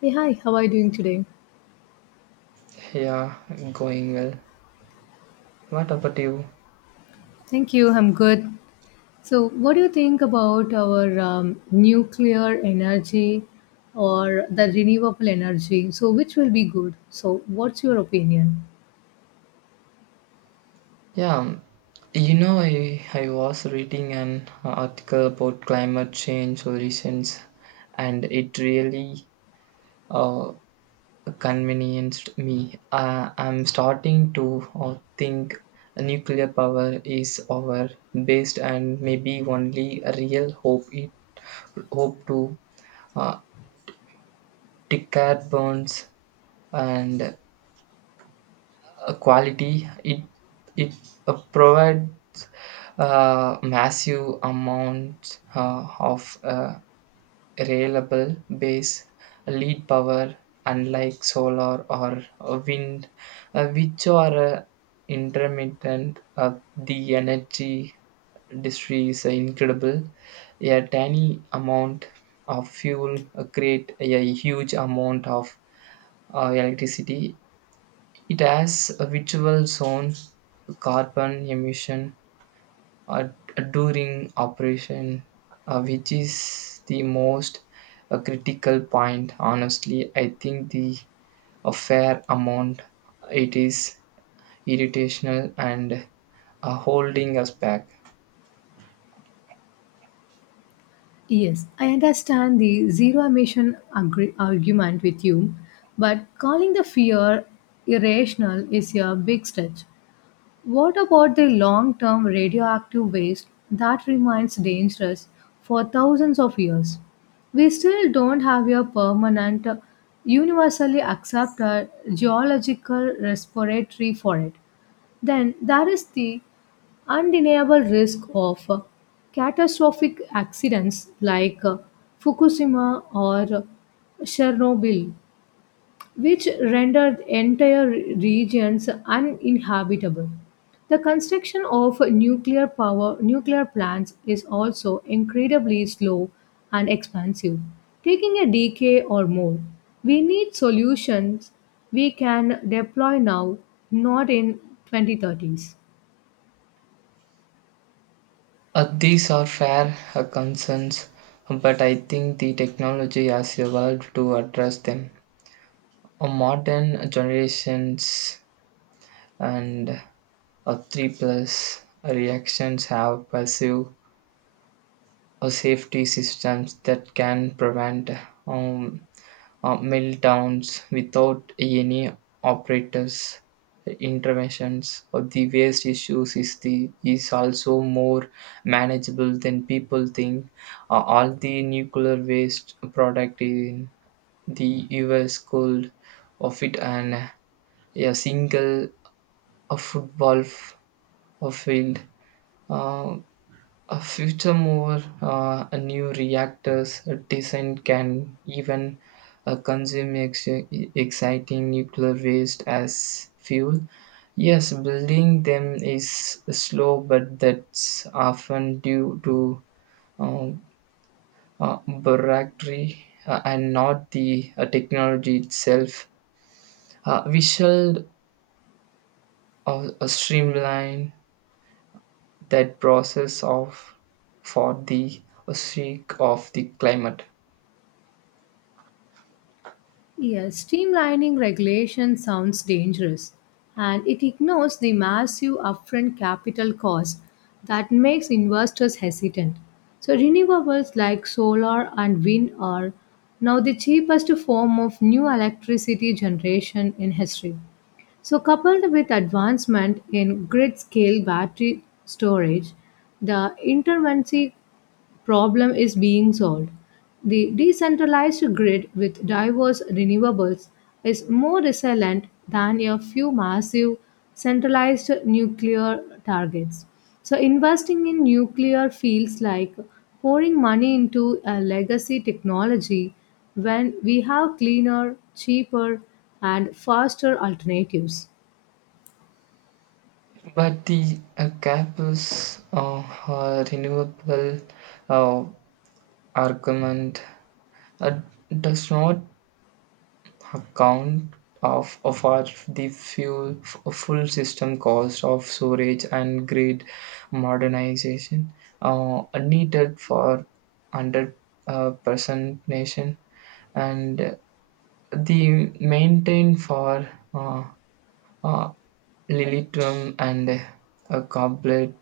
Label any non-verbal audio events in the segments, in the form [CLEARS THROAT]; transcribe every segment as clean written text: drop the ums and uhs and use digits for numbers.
Hey, hi, how are you doing today? Yeah, going well. What about you? Thank you, I'm good. So, what do you think about our nuclear energy or the renewable energy? So, which will be good? So, what's your opinion? Yeah, I was reading an article about climate change solutions, and it really uh, convenienced me. I'm starting to think nuclear power is our best and maybe only real hope. It hope to uh, decarbonize and quality it provides massive amounts of reliable base lead power, unlike solar or wind which are intermittent. The energy industry is incredible. A tiny amount of fuel create a huge amount of electricity. It has a visual zone, carbon emission uh, during operation, which is the most critical point. Honestly, I think the a fair amount it is irritational and holding us back. Yes, I understand the zero emission argument with you, but calling the fear irrational is a big stretch. What about the long term radioactive waste that remains dangerous for thousands of years? We still don't have a permanent, universally accepted geological respiratory for it. Then there is the undeniable risk of catastrophic accidents like Fukushima or Chernobyl which rendered entire regions uninhabitable. The construction of nuclear plants is also incredibly slow and expensive, taking a decade or more. We need solutions we can deploy now, not in 2030s. These are fair concerns, but I think the technology has evolved to address them. Modern generations and 3 plus reactions have passive safety systems that can prevent um, meltdowns without any operators interventions. Or the waste issues is the is also more manageable than people think. All the nuclear waste product in the us could of it and a single a football a field uh, A furthermore, a new reactor's design can even consume exciting nuclear waste as fuel. Yes, building them is slow, but that's often due to um, bureaucracy and not the technology itself. We shall streamline that process of for the sake of the climate. Yes, streamlining regulation sounds dangerous and it ignores the massive upfront capital cost that makes investors hesitant. So, renewables like solar and wind are now the cheapest form of new electricity generation in history. So, coupled with advancement in grid scale battery storage, the intermittency problem is being solved. The decentralized grid with diverse renewables is more resilient than a few massive centralized nuclear targets. So, investing in nuclear feels like pouring money into a legacy technology when we have cleaner, cheaper, and faster alternatives. But the campus a renewable uh, argument uh, does not account of our, the fuel, full system cost of storage and grid modernization needed for 100 percent nation and the maintain for uh, uh, lilitum and a goblet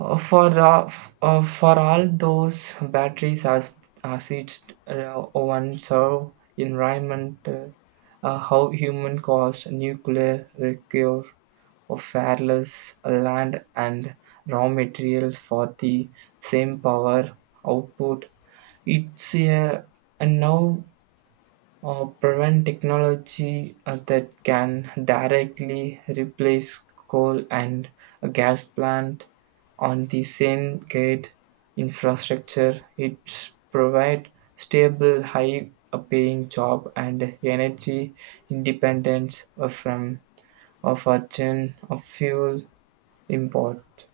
For for all those batteries as acids one serve environment how human caused nuclear recur of wireless land and raw materials for the same power output. It's a now prevent technology that can directly replace coal and a gas plant on the same grid infrastructure. It provide stable, high paying job and energy independence from a virgin of fuel import.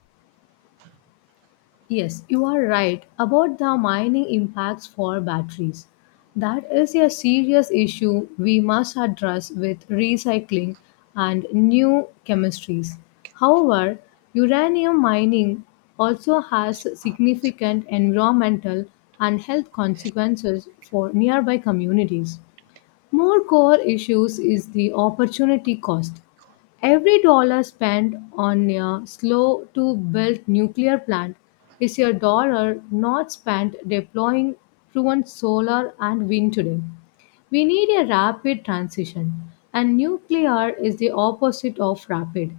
Yes, you are right about the mining impacts for batteries. That is a serious issue we must address with recycling and new chemistries. However, uranium mining also has significant environmental and health consequences for nearby communities. More core issues is the opportunity cost. Every dollar spent on a slow to build nuclear plant is a dollar not spent deploying proven solar and wind today. We need a rapid transition, and nuclear is the opposite of rapid.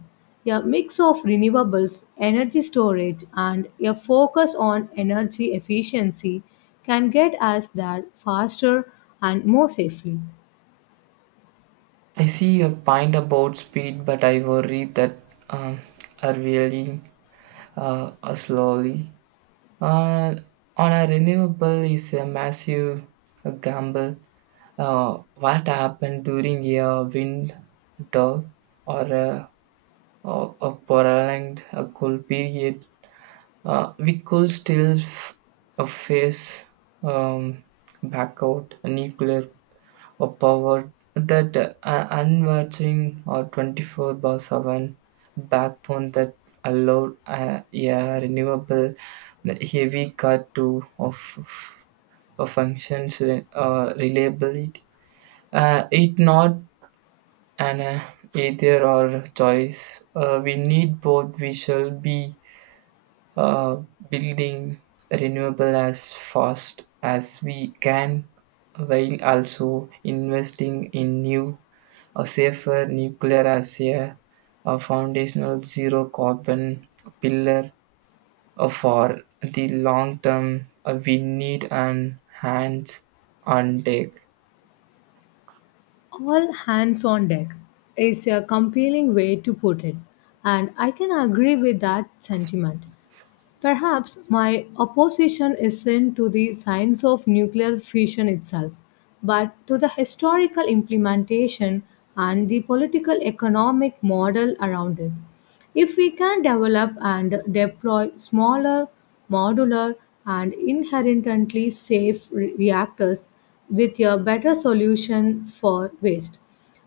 A mix of renewables, energy storage, and a focus on energy efficiency can get us there faster and more safely. I see your point about speed, but I worry that um, are really slowly. Uh, on a renewable is a massive gamble. What happened during a wind drought or a, or a prolonged cool period, we could still face um, back out nuclear a power that unwatching or 24/7 backbone that allowed a renewable heavy car to of functions reliably. It not an either or choice. We need both. We shall be uh, building renewable as fast as we can while also investing in new a safer nuclear as a foundational zero carbon pillar for the long term. We need an hands on deck. All hands on deck is a compelling way to put it, and I can agree with that sentiment. Perhaps my opposition isn't to the science of nuclear fission itself, but to the historical implementation and the political economic model around it. If we can develop and deploy smaller, modular, and inherently safe reactors with a better solution for waste,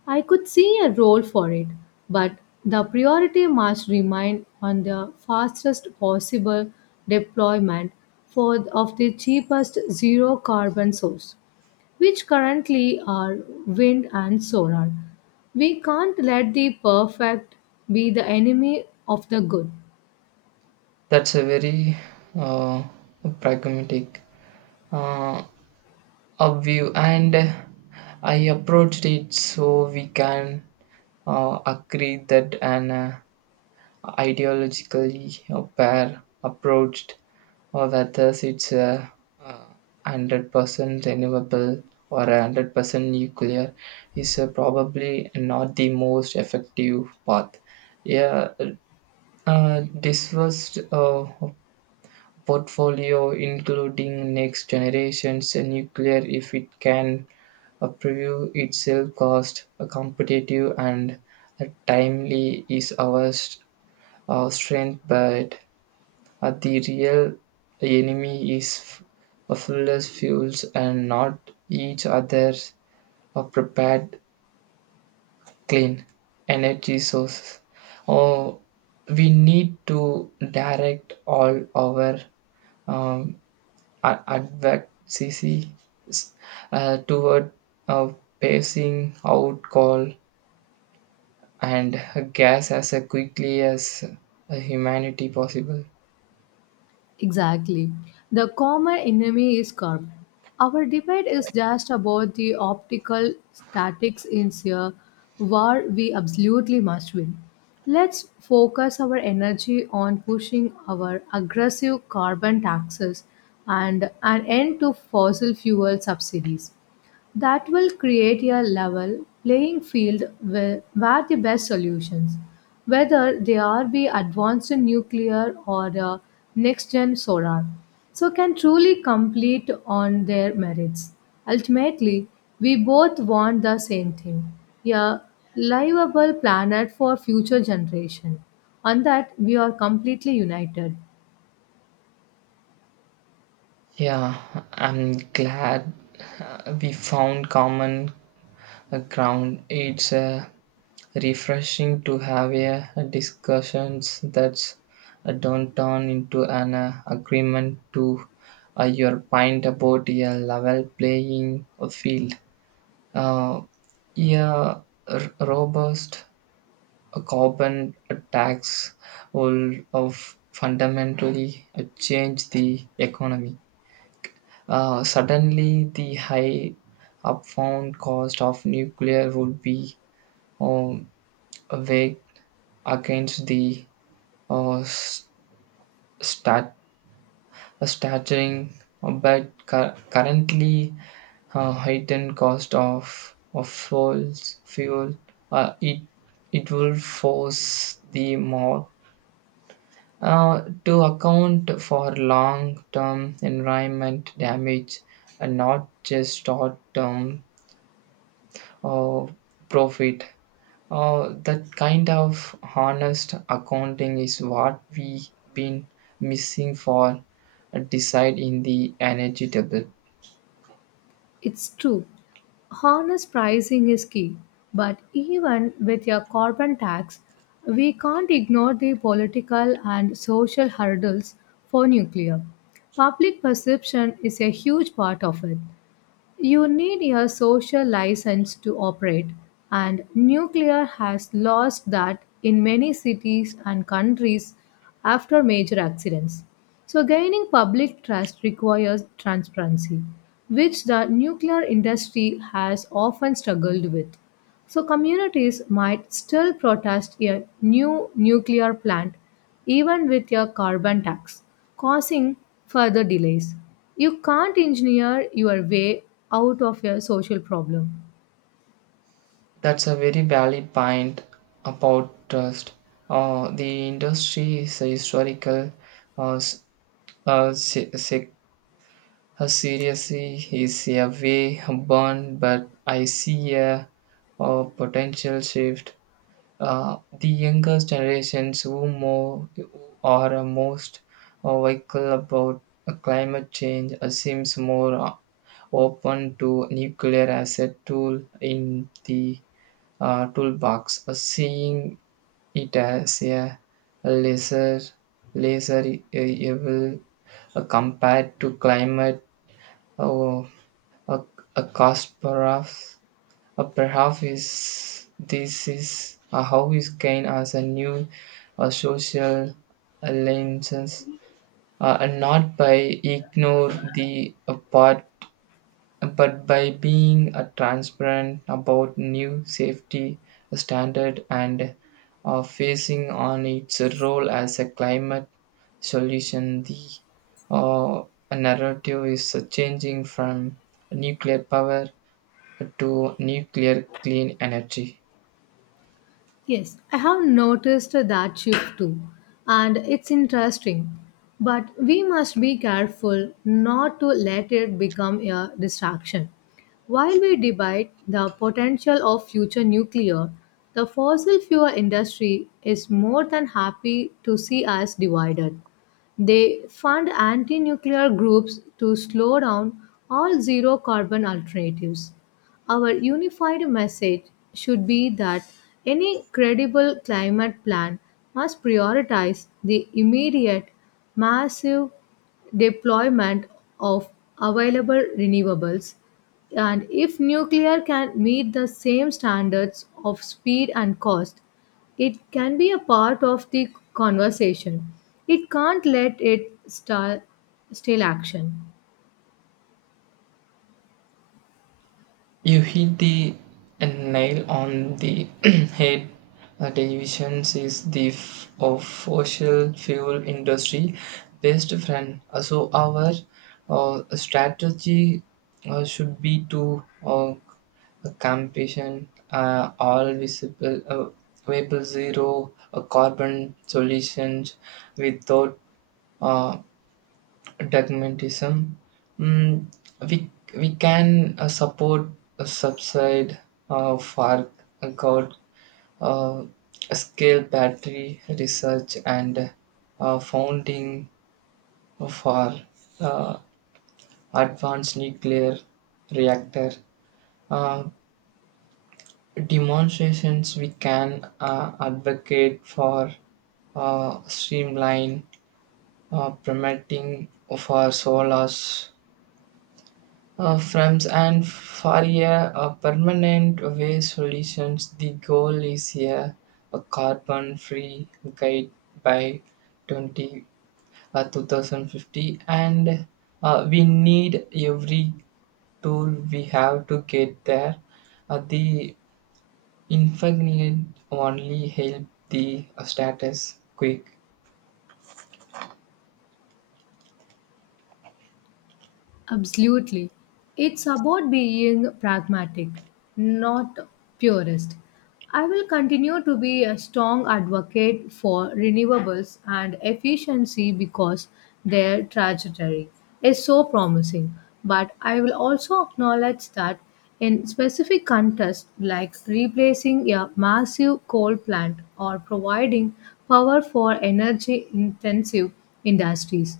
I could see a role for it, but the priority must remain on the fastest possible deployment for of the cheapest zero carbon source, which currently are wind and solar. We can't let the perfect be the enemy of the good. That's a very uh, pragmatic uh, a view, and I approached it so we can agree that an ideologically pair approached, or whether it's a uh, 100% renewable or 100% nuclear, is probably not the most effective path. Yeah, this was portfolio including next generations nuclear if it can prove itself cost competitive and timely is our our strength, but the real enemy is fuels, and not each other's prepared clean energy sources. Oh, we need to direct all our um, advocacy toward uh, pacing out coal and gas as quickly as humanity possible. Exactly. The common enemy is curb. Our debate is just about the optical statics in a war we absolutely must win. Let's focus our energy on pushing our aggressive carbon taxes and an end to fossil fuel subsidies. That will create a level playing field where the best solutions, whether they are be advanced in nuclear or the next gen solar, so can truly compete on their merits. Ultimately, we both want the same thing, a livable planet for future generation. On that, we are completely united. Yeah, I'm glad we found common ground. It's refreshing to have a discussions that don't turn into an agreement. To your point about a level playing field. Uh, yeah, robust carbon tax will of fundamentally change the economy. Suddenly, the high upfront cost of nuclear would be um, weighed against the uh, s- stat- staggering but currently heightened cost of fuel. uh, it it will force the mob to account for long term environment damage and not just short term uh, profit. That kind of honest accounting is what we've been missing for a decide in the energy table. It's true. Honest pricing is key. But even with your carbon tax, we can't ignore the political and social hurdles for nuclear. Public perception is a huge part of it. You need a social license to operate, and nuclear has lost that in many cities and countries after major accidents. So, gaining public trust requires transparency, which the nuclear industry has often struggled with. So communities might still protest a new nuclear plant, even with a carbon tax, causing further delays. You can't engineer your way out of a social problem. That's a very valid point about trust. The industry is a historical, uh, s- uh, se- se- seriously is a way burn, but I see a potential shift. The younger generations who are most vocal about climate change seems more open to nuclear as a tool in the toolbox, seeing it as a lesser lesser evil compared to climate uh, uh, uh, catastrophes. Perhaps is, this is how we gain as a new social alliances, and not by ignore the part, but by being transparent about new safety standard and facing on its role as a climate solution. The uh, narrative is changing from nuclear power to nuclear clean energy. Yes, I have noticed that shift too, and it's interesting. But we must be careful not to let it become a distraction. While we debate the potential of future nuclear, the fossil fuel industry is more than happy to see us divided. They fund anti nuclear groups to slow down all zero carbon alternatives. Our unified message should be that any credible climate plan must prioritize the immediate, massive deployment of available renewables. And if nuclear can meet the same standards of speed and cost, it can be a part of the conversation. It can't let it stall stale action. You hit the nail on the [CLEARS THROAT] head. Television is the of fossil fuel industry best friend. So our strategy should be to campaign all visible available zero carbon solutions without uh, dogmatism. Mm, we we can support a subside for a god uh, scale battery research and founding for uh, advanced nuclear reactor uh, demonstrations. We can advocate for streamline permitting for solars friends and for a, permanent waste solutions. The goal is a carbon free guide by 20 2050, and we need every tool we have to get there. The inconvenient only help the status quick. Absolutely. It's about being pragmatic, not purist. I will continue to be a strong advocate for renewables and efficiency because their trajectory is so promising. But I will also acknowledge that in specific contexts like replacing a massive coal plant or providing power for energy intensive industries,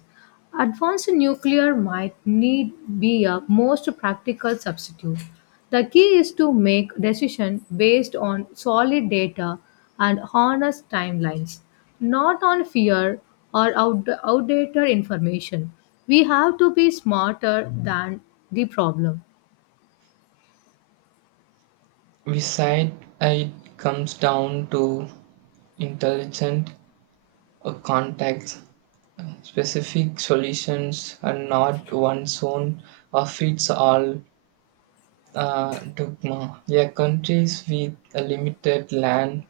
advanced nuclear might need be a most practical substitute. The key is to make decisions based on solid data and honest timelines, not on fear or outdated information. We have to be smarter than the problem. We said it comes down to intelligent contacts. Specific solutions and not one's own or fits all dogma. Yeah, countries with a limited land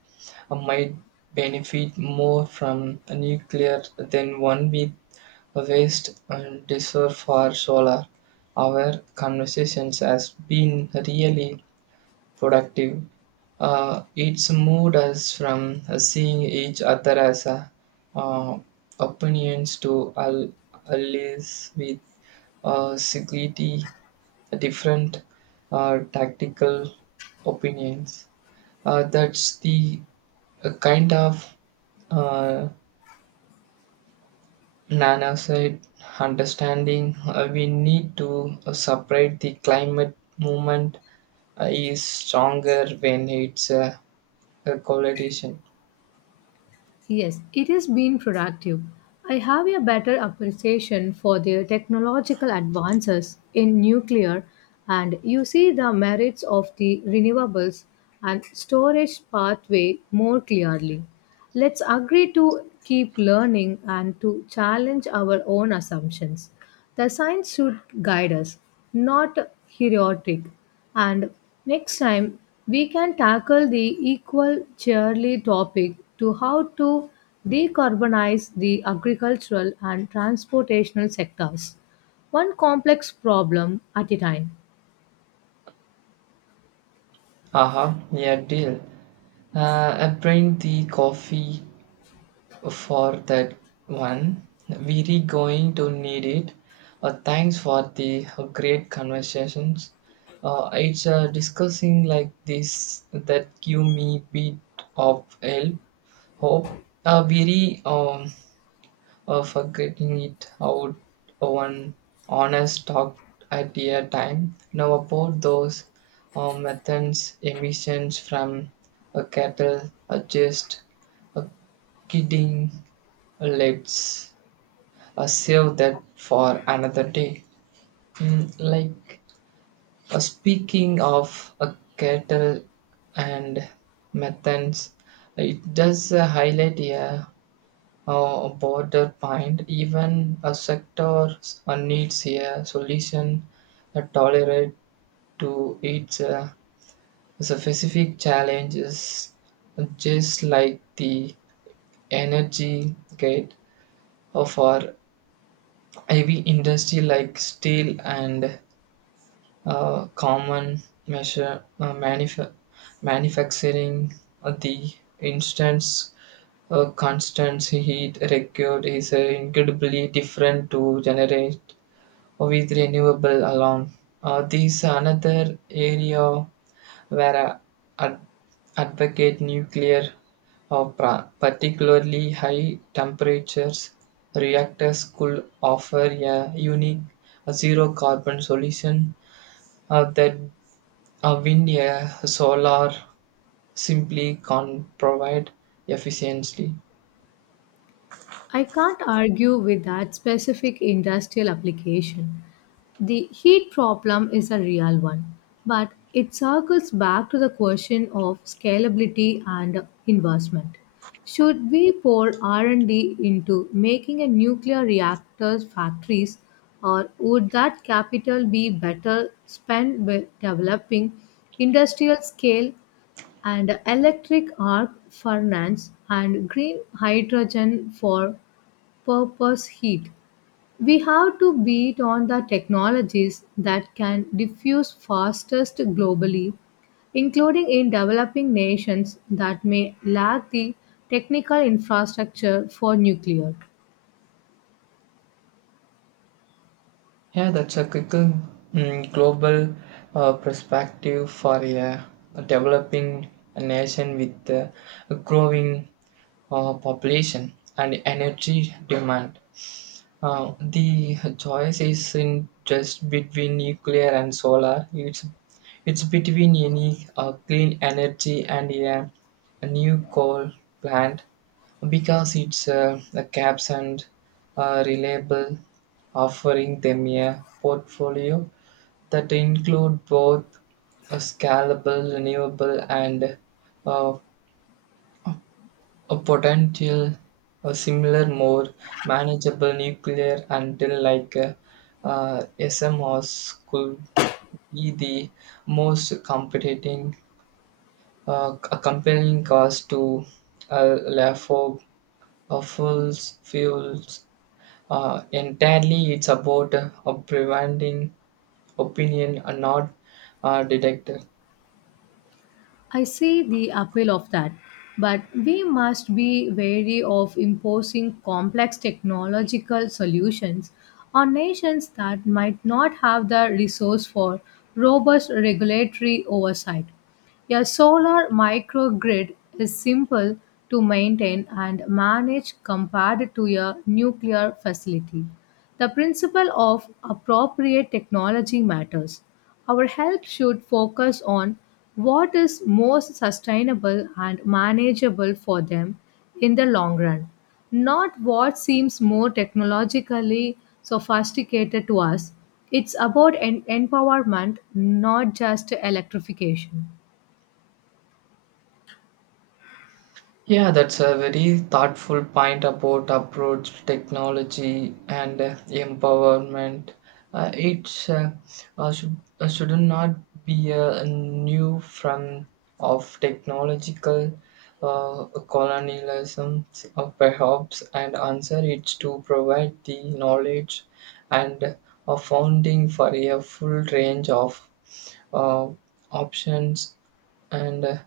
might benefit more from a nuclear than one with a vast and desire for solar. Our conversations has been really productive. It's moved us from seeing each other as a, uh, opinions to allies with security, different tactical opinions. That's the kind of uh, Nana said understanding. We need to separate the climate movement is stronger when it's a politician. Yes, it has been productive. I have a better appreciation for the technological advances in nuclear, and you see the merits of the renewables and storage pathway more clearly. Let's agree to keep learning and to challenge our own assumptions. The science should guide us, not heroic. And next time, we can tackle the equal cheerly topic to how to decarbonize the agricultural and transportational sectors. One complex problem at a time. Aha, yeah, deal. I bring the coffee for that one. We're going to need it. Thanks for the great conversations. It's discussing like this that give me bit of help, hope. Very for getting it out one honest talk at a time. Now about those methane's emissions from a cattle are just a kidding. Let's save that for another day. Mm, like speaking of a cattle and methane's, it does highlight a border point, even a sector needs a solution that tolerate to its specific challenges, just like the energy gate for heavy industry like steel and common measure manufacturing. The instance constant heat record is incredibly different to generate with renewable alone. This another area where I ad- advocate nuclear, particularly high temperatures reactors could offer a unique zero carbon solution that wind, solar simply can't provide efficiently. I can't argue with that specific industrial application. The heat problem is a real one, but it circles back to the question of scalability and investment. Should we pour R&D into making a nuclear reactor's factories or would that capital be better spent with developing industrial scale and electric arc furnace and green hydrogen for purpose heat? We have to beat on the technologies that can diffuse fastest globally, including in developing nations that may lack the technical infrastructure for nuclear. Yeah, that's a critical mm, global perspective for a developing nation with a growing population and energy demand. The choice isn't just between nuclear and solar. It's between any clean energy and a new coal plant because it's a caps and reliable, offering them a portfolio that include both a scalable, renewable, and uh, a potential a similar, more manageable nuclear until like SMRs could be the most competing, a compelling cause to LAFO of fuels. Entirely, it's about preventing opinion and not detect. I see the appeal of that, but we must be wary of imposing complex technological solutions on nations that might not have the resource for robust regulatory oversight. A solar microgrid is simple to maintain and manage compared to a nuclear facility. The principle of appropriate technology matters. Our help should focus on what is most sustainable and manageable for them in the long run, not what seems more technologically sophisticated to us. It's about empowerment, not just electrification. Yeah, that's a very thoughtful point about approach to technology and empowerment. It should not be a new form of technological colonialism, perhaps, and answer it to provide the knowledge and a founding for a full range of uh, options and. uh,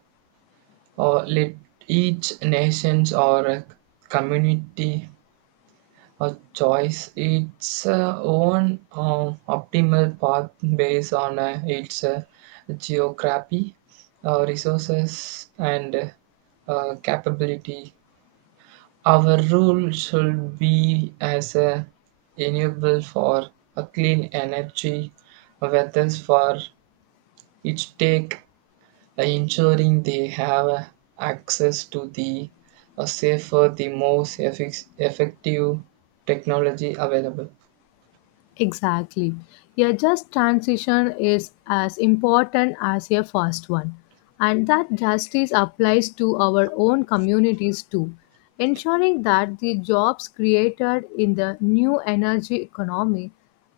uh, Let each nation's or a community a choice its own optimal path based on its geography, resources, and capability. Our role should be as a enable for a clean energy, whether for each take ensuring they have access to the safer, the most effective technology available. Exactly. A just transition is as important as a fast one. And that justice applies to our own communities too. Ensuring that the jobs created in the new energy economy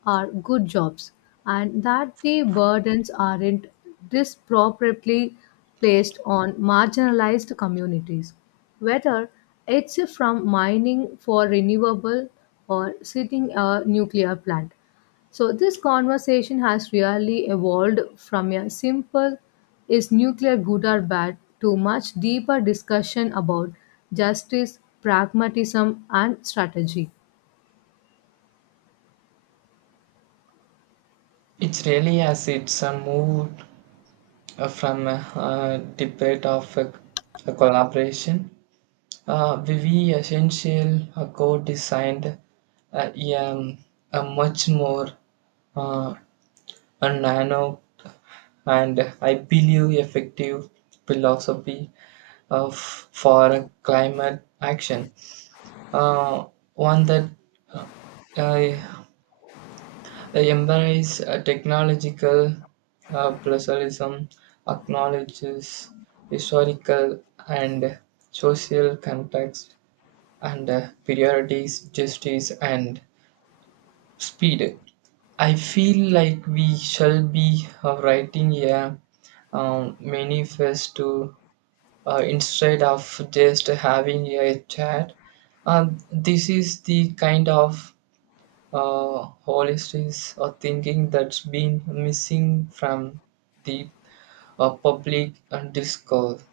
are good jobs and that the burdens aren't disproportionately placed on marginalized communities, whether it's from mining for renewable or sitting a nuclear plant. So, this conversation has really evolved from a simple is nuclear good or bad to much deeper discussion about justice, pragmatism, and strategy. It's really as it's a move from a, debate of a collaboration. Vivi Essential co-designed uh, um, a much more uh, a nano and I believe effective philosophy of for climate action. uh, One that uh, uh, embraces technological pluralism, acknowledges historical and social context and priorities, justice and speed. I feel like we shall be writing a manifesto instead of just having a chat. Uh, this is the kind of holistics or thinking that's been missing from the public discourse.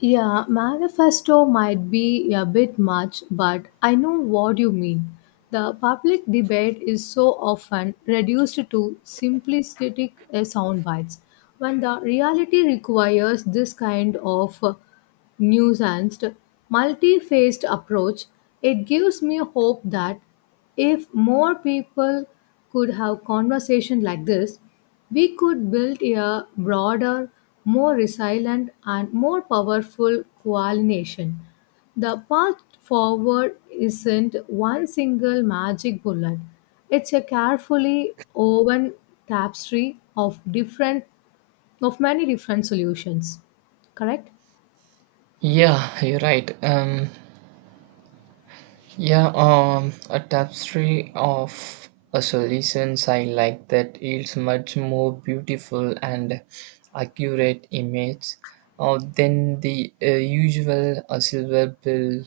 Yeah, manifesto might be a bit much, but I know what you mean. The public debate is so often reduced to simplistic sound bites when the reality requires this kind of nuanced, multi-faced approach. It gives me hope that if more people could have conversation like this, we could build a broader, more resilient and more powerful coalition. The path forward isn't one single magic bullet. It's a carefully woven tapestry of different of many different solutions. Correct? Yeah, you're right. Yeah, a tapestry of a solutions. I like that. Yields much more beautiful and accurate image than the usual silver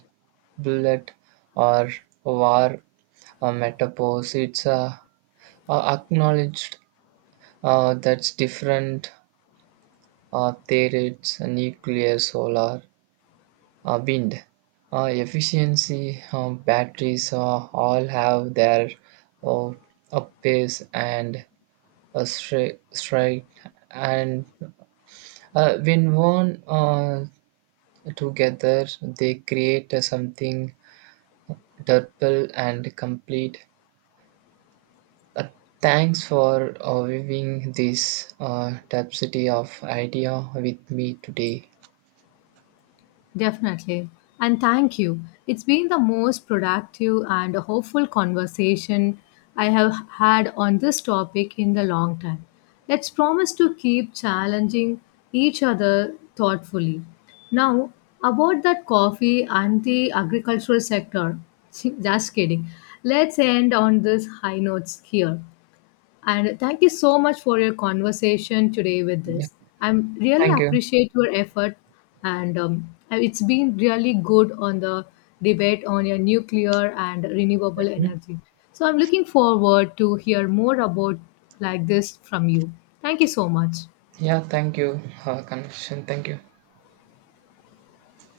bullet or war metaphors. It's acknowledged. That's different. There it's nuclear, solar, wind. Efficiency, batteries all have their uh, upways and a strike. Straight and when worn together they create something durable and complete. Uh, Thanks for weaving this diversity of idea with me today. Definitely. And thank you. It's been the most productive and hopeful conversation I have had on this topic in the long time. Let's promise to keep challenging each other thoughtfully. Now, about that coffee and the agricultural sector. [LAUGHS] Just kidding. Let's end on this high notes here. And thank you so much for your conversation today with Yes, this. I am really thank you. appreciate your effort, and it's been really good on the debate on your nuclear and renewable Mm. energy. So I'm looking forward to hear more about like this from you. Thank you so much. Yeah, thank you. Connection, thank you.